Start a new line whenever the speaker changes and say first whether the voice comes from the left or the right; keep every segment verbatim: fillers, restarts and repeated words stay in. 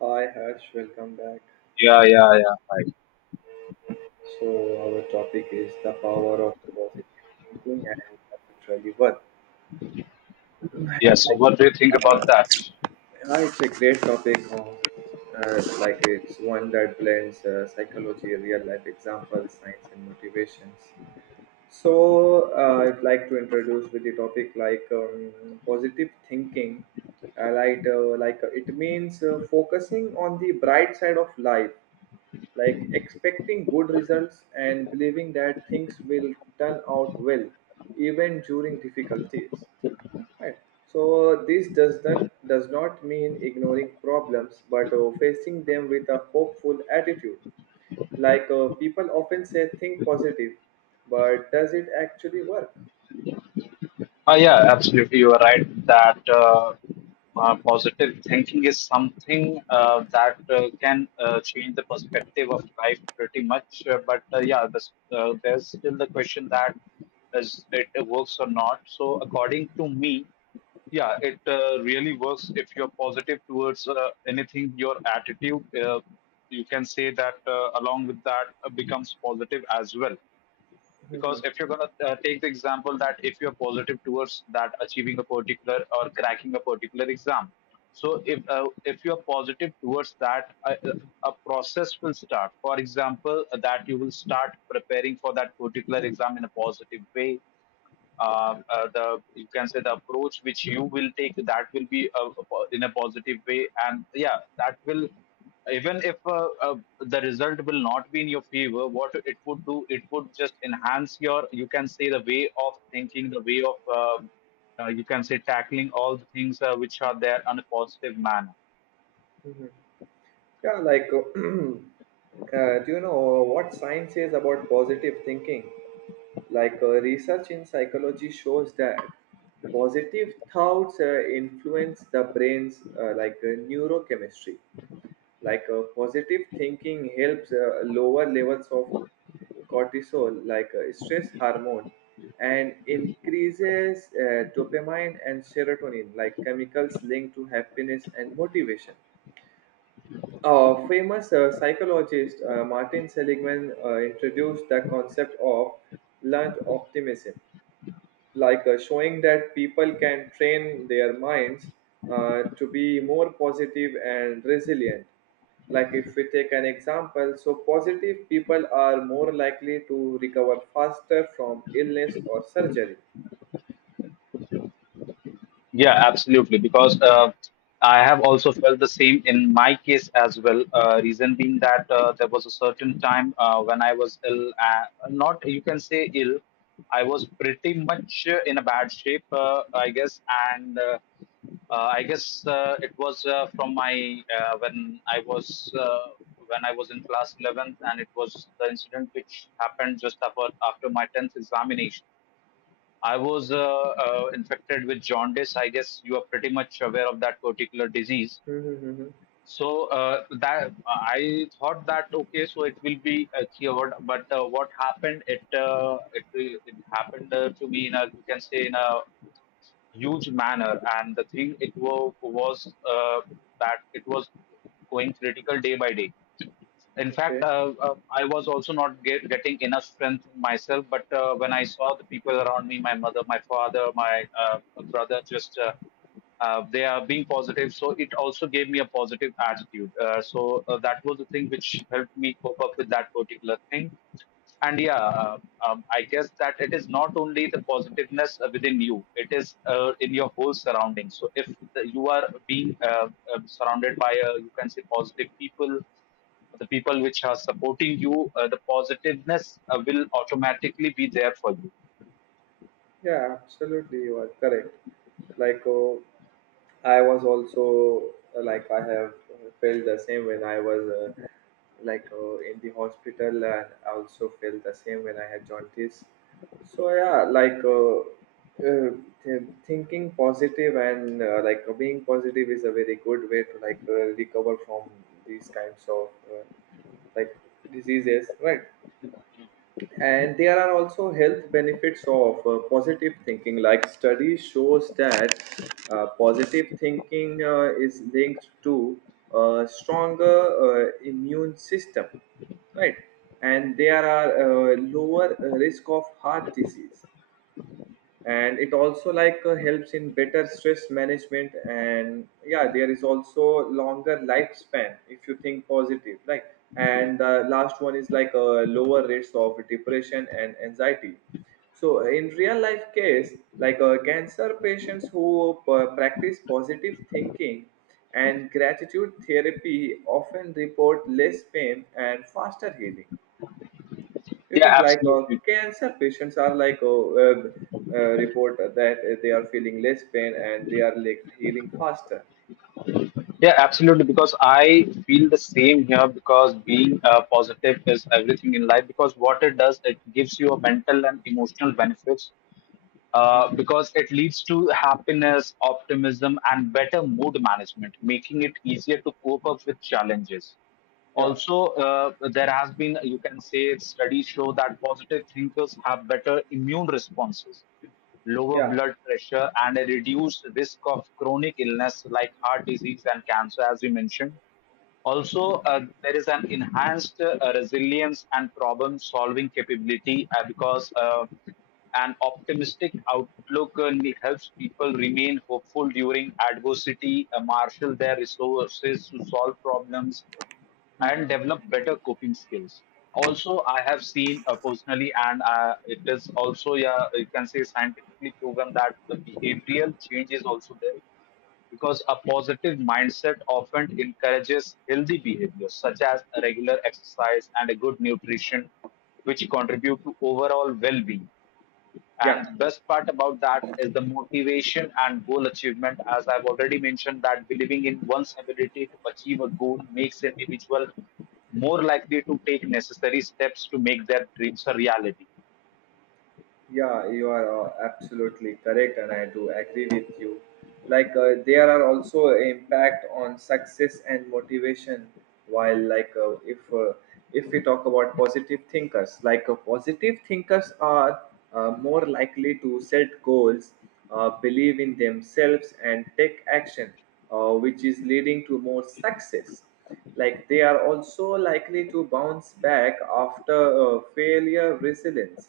right: Hi Harsh, welcome back.
left: Yeah, yeah, yeah. Right.
right: So our topic is the power of positive thinking and naturally what.
left: Yeah. So,
right: Uh,
left: what do you think about that?
right: yeah, it's a great topic. On, Uh, like it's one that blends uh, psychology, real life examples, science, and motivations. So uh, I'd like to introduce with the topic like um, positive thinking. I, like uh, like uh, it means uh, focusing on the bright side of life, like expecting good results and believing that things will turn out well, even during difficulties, right? So this does not does not mean ignoring problems, but uh, facing them with a hopeful attitude. Like, uh, people often say think positive, but does it actually work?
left: Ah, yeah, absolutely. You are right that uh, uh, positive thinking is something uh, that uh, can uh, change the perspective of life pretty much. Uh, but uh, Yeah, this, uh, there's still the question that is it works or not. So, according to me, yeah, it uh, really works if you're positive towards uh, anything. Your attitude, uh, you can say that uh, along with that uh, becomes positive as well, because
right: Mhm,
left: if you're going to uh, take the example that if you're positive towards that achieving a particular or cracking a particular exam, so if uh, if you're positive towards that a, a process will start. For example, uh, that you will start preparing for that particular exam in a positive way. Uh, uh, the, you can say, the approach which you will take, that will be uh, in a positive way. And yeah, that will, even if uh, uh, the result will not be in your favor, what it would do, it would just enhance your, you can say, the way of thinking, the way of um uh, you can say tackling all the things uh, which are there on a positive manner.
right: mhm. Yeah, like, uh, do you know what science says about positive thinking? Like, uh, research in psychology shows that positive thoughts uh, influence the brain's uh, like uh, neurochemistry. Like, uh, positive thinking helps uh, lower levels of cortisol, like uh, stress hormone, and increases uh, dopamine and serotonin, like chemicals linked to happiness and motivation. Uh, famous uh, psychologist uh, Martin Seligman uh, introduced the concept of learned optimism, like uh, showing that people can train their minds uh, to be more positive and resilient. Like, if we take an example, so positive people are more likely to recover faster from illness or surgery.
left: Yeah, absolutely. Because uh, I have also felt the same in my case as well. Uh, reason being that uh, there was a certain time uh, when I was ill, uh, not, you can say, ill, I was pretty much uh, in a bad shape, uh, I guess. And uh, uh, I guess uh, it was uh, from my uh, when I was uh, when I was in class eleventh, and it was the incident which happened just after after my tenth examination. I was uh, uh, infected with jaundice. I guess you are pretty much aware of that particular disease.
right: Mm-hmm.
left: So uh, that I thought that okay, so it will be uh, cured. But uh, what happened? It uh, it it happened uh, to me in a, you can say, in a huge manner. And the thing it was was uh, that it was going critical day by day. In fact,
right: Okay.
left: uh, uh, I was also not get, getting enough strength in myself. But uh, when I saw the people around me, my mother, my father, my uh, brother, just uh, uh, they are being positive, so it also gave me a positive attitude. Uh, so uh, that was the thing which helped me cope up with that particular thing. And yeah, uh, um, I guess that it is not only the positiveness uh, within you, it is uh, in your whole surroundings. So if the, you are being uh, uh, surrounded by, uh, you can say, positive people, the people which are supporting you, uh, the positiveness uh, will automatically be there for you.
right: Yeah, absolutely, you are correct. Like, oh, I was also, uh, like I have uh, felt the same when I was uh, like uh, in the hospital, and I also felt the same when I had jaundice. So yeah, like, uh, uh, th- thinking positive, and uh, like uh, being positive is a very good way to, like, uh, recover from these kinds of uh, like diseases, right? And there are also health benefits of uh, positive thinking. Like, study shows that uh, positive thinking uh, is linked to a stronger uh, immune system, right? And there are uh, lower risk of heart disease, and it also, like, uh, helps in better stress management, and yeah, there is also longer lifespan if you think positive, like. And the last one is like uh, lower rates of depression and anxiety. So in real life case, like, uh, cancer patients who uh, practice positive thinking and gratitude therapy often report less pain and faster healing. You
left: Yeah,
right: think, like, uh,
left: absolutely.
right: cancer patients are like, uh, uh, uh, report that uh, they are feeling less pain and they are like healing faster.
left: Yeah, absolutely. Because I feel the same here, because being uh, positive is everything in life. Because what it does, it gives you a mental and emotional benefits, uh,
right: Hmm.
left: because it leads to happiness, optimism, and better mood management, making it easier to cope up with challenges.
right: Yeah,
left: Also, uh, there has been, you can say, studies show that positive thinkers have better immune responses, lower
right: yeah.
left: blood pressure, and a reduced risk of chronic illness like heart disease and cancer, as we mentioned.
right: Hmm.
left: Also, uh, there is an enhanced uh, resilience and problem solving capability, uh, because uh, an optimistic outlook uh, helps people remain hopeful during adversity, uh, marshal their resources to solve problems,
right: Hmm.
left: and develop better coping skills. Also, I have seen uh, personally, and uh, it is also, yeah, you can say, scientifically proven that the behavioral change is also there, because a positive mindset often encourages healthy behaviors such as regular exercise and a good nutrition, which contribute to overall well being. And the
right: Yeah.
left: best part about that is the motivation and goal achievement. As I've already mentioned, that believing in one's ability to achieve a goal makes an individual more likely to take necessary steps to make their dreams a reality.
right: Yeah, you are uh, absolutely correct, and I do agree with you. Like, uh, there are also impact on success and motivation. While, like, uh, if uh, if we talk about positive thinkers, like, uh, positive thinkers are uh, more likely to set goals, uh, believe in themselves, and take action, uh, which is leading to more success. Like, they are also likely to bounce back after uh, failure, resilience.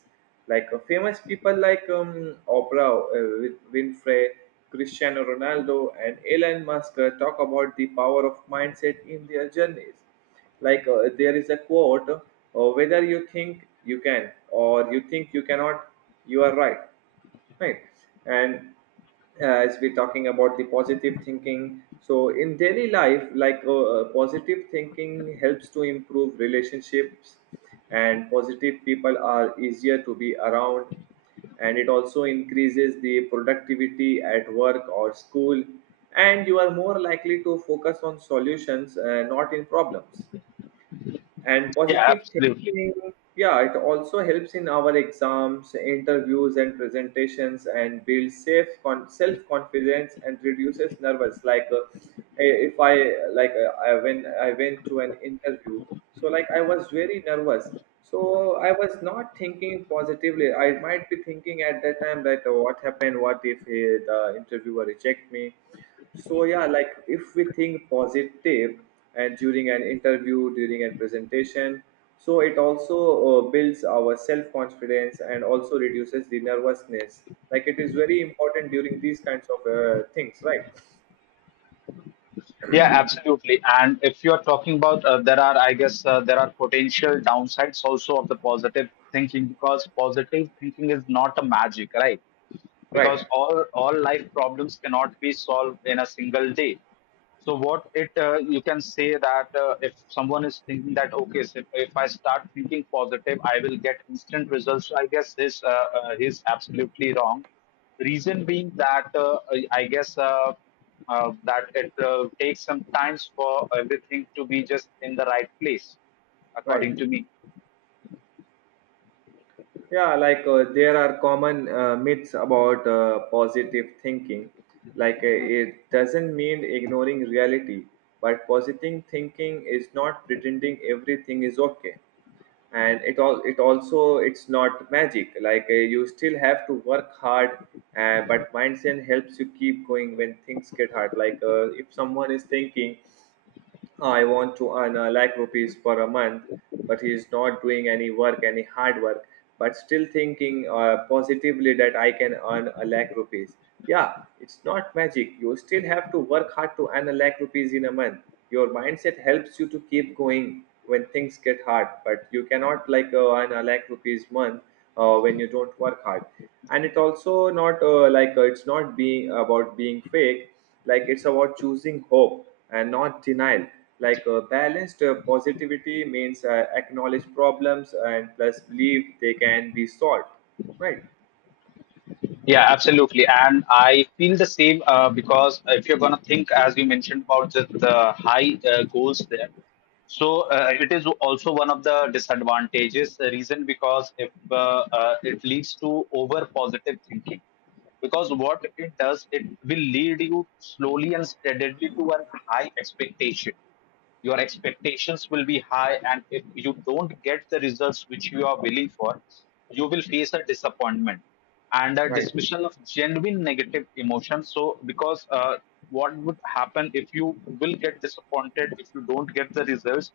right: Like, uh, famous people like um, Oprah uh, Win- winfrey cristiano Ronaldo, and Elon Musk uh, talk about the power of mindset in their journeys. Like, uh, there is a quote, uh, "Whether you think you can or you think you cannot, you are right." Right? And uh, as we're talking about the positive thinking, so in daily life, like, uh, uh, positive thinking helps to improve relationships. And positive people are easier to be around. And it also increases the productivity at work or school. And you are more likely to focus on solutions, uh, not in problems. And
left: Yeah,
right: positive
left: absolutely.
right: thinking, yeah, it also helps in our exams, interviews, and presentations, and builds safe con- self-confidence and reduces nervous, like, uh, eh, if I like uh, I when I went to an interview, so, like, I was very nervous, so I was not thinking positively. I might be thinking at that time that, oh, what happened, what if eh, the interviewer reject me. So yeah, like, if we think positive, and during an interview, during a presentation, so it also uh, builds our self confidence and also reduces the nervousness. Like, it is very important during these kinds of uh, things, right?
left: Yeah, absolutely. And if you're talking about, uh, there are, I guess, uh, there are potential downsides also of the positive thinking, because positive thinking is not a magic, right?
right: Right.
left: Because all all life problems cannot be solved in a single day. So what it uh, you can say that uh, if someone is thinking that okay, so if, if I start thinking positive, I will get instant results. So I guess this uh, uh, is absolutely wrong.
right: Mhm.
left: Reason being that uh, I I guess uh, uh, that it uh, takes some times for everything to be just in the right place,
right: Right.
left: according to me.
right: Yeah. Like, uh, there are common uh, myths about uh, positive thinking. Like, uh, it doesn't mean ignoring reality, but positive thinking is not pretending everything is okay. And it all it also it's not magic. Like, uh, you still have to work hard. Uh, but mindset helps you keep going when things get hard. Like, uh, if someone is thinking, "I want to earn a lakh rupees for a month," but he is not doing any work, any hard work, but still thinking uh, positively that I can earn a lakh rupees. Yeah, it's not magic. You still have to work hard to earn a lakh rupees in a month. Your mindset helps you to keep going when things get hard, but you cannot, like, uh, earn a lakh rupees month uh, when you don't work hard. And it's also not, uh, like uh, it's not being about being fake. Like, it's about choosing hope, and not denial. Like, uh, balanced uh, positivity means uh, acknowledge problems and plus believe they can be solved, right?
left: Yeah, absolutely. And I feel the same uh, because if you're going to think, as you mentioned, about the, the high uh, goals there. So uh, it is also one of the disadvantages. The reason, because if uh, uh, it leads to over positive thinking, because
right: Mhm.
left: what it does, it will lead you slowly and steadily to a high expectation. Your
right: Mhm.
left: expectations will be high, and if you don't get the results which you are willing for, you will face a disappointment and a
right: Right.
left: dismissal of genuine negative emotions. So because uh, what would happen, if you will get disappointed if you don't get the results,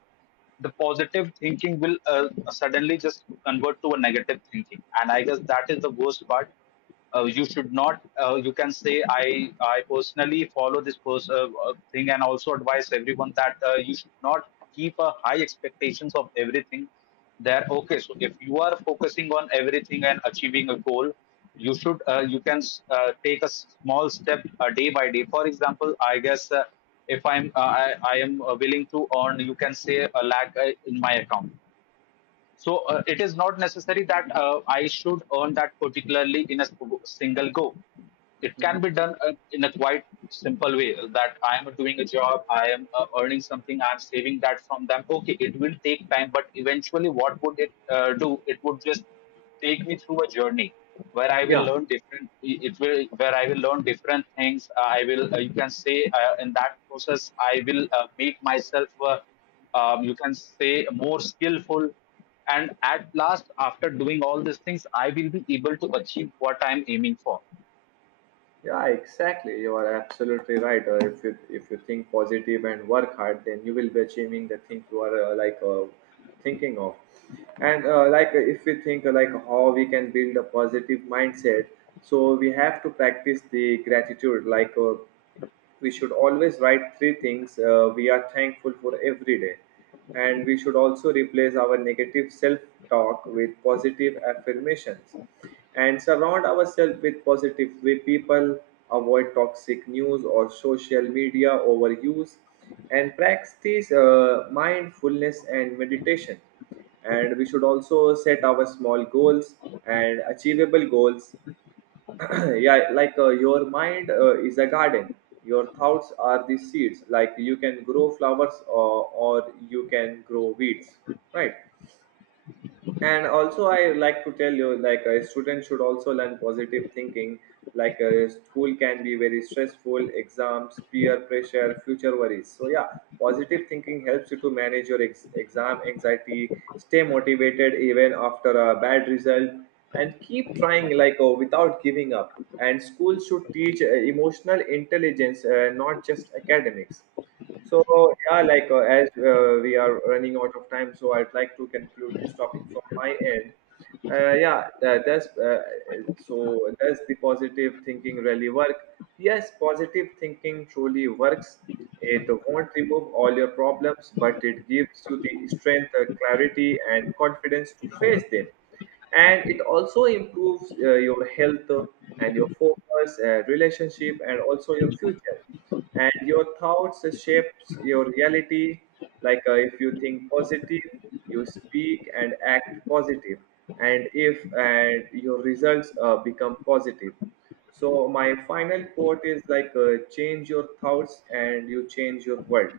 left: the positive thinking will uh, suddenly just convert to a negative thinking, and I guess that is the worst part. Uh, you should not uh, you can say, i i personally follow this pers- uh, uh, thing, and also advise everyone that uh, you should not keep a high expectations of everything there. Okay, so if you are focusing on everything and achieving a goal, you should uh, you can uh, take a small step uh, day by day. For example, I guess uh, if I'm uh, I, I am uh, willing to earn, you can say, a lakh uh, in my account. So uh, it is not necessary that uh, I should earn that particularly in a sp- single go. It can
right: Mhm.
left: be done uh, in a quite simple way, that I am doing a job, I am uh, earning something, I am saving that from them. Okay, it will take time, but eventually, what would it uh, do? It would just take me through a journey where I will
right: Yeah.
left: learn different. It will, where I will learn different things. Uh, I will. Uh, you can say uh, in that process, I will uh, make myself. Uh, um, you can say, more skillful, and at last, after doing all these things, I will be able to achieve what I'm aiming for.
right: Yeah, exactly. You are absolutely right. Uh, if you if you think positive and work hard, then you will be achieving the thing you are uh, like uh, thinking of. And uh, like uh, if we think, uh, like how we can build a positive mindset, so we have to practice the gratitude. Like, uh, we should always write three things uh, we are thankful for every day. And we should also replace our negative self talk with positive affirmations, and surround ourselves with positive way people, avoid toxic news or social media overuse, and practice uh, mindfulness and meditation, and we should also set our small goals and achievable goals. Yeah, like, uh, your mind uh, is a garden. Your thoughts are the seeds. Like, you can grow flowers, or, or you can grow weeds, right? And also I like to tell you, like, a student should also learn positive thinking. Like, a school can be very stressful. Exams, peer pressure, future worries. So yeah, positive thinking helps you to manage your ex- exam anxiety, stay motivated even after a bad result, and keep trying, like, oh, without giving up. And schools should teach uh, emotional intelligence, uh, not just academics. So yeah, like, uh, as uh, we are running out of time, so I'd like to conclude this topic from my end. Uh, yeah, that, that's uh, so. Does the positive thinking really work? Yes, positive thinking truly works. It won't remove all your problems, but it gives you the strength, uh, clarity, and confidence to face them, and it also improves uh, your health, uh, and your focus, uh, relationship, and also your future. And your thoughts shapes your reality. Like, uh, if you think positive, you speak and act positive. And if and your results uh, become positive. So my final quote is like, uh, "Change your thoughts, and you change your world."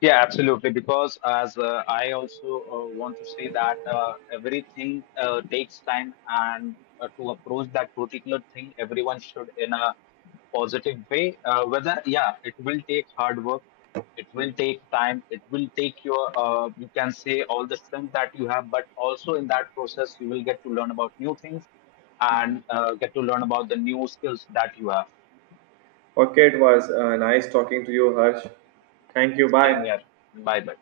left: Yeah, absolutely. Because as uh, I also uh, want to say that uh, everything uh, takes time, and uh, to approach that particular thing, everyone should in a positive way. Uh, whether yeah, it will take hard work, it will take time, it will take your uh, you can say all the strength that you have, but also in that process you will get to learn about new things, and uh, get to learn about the new skills that you have.
right: Okay, it was uh, nice talking to you, Harsh. Thank you,
left: Same
right: bye.
left: here. Bye bye.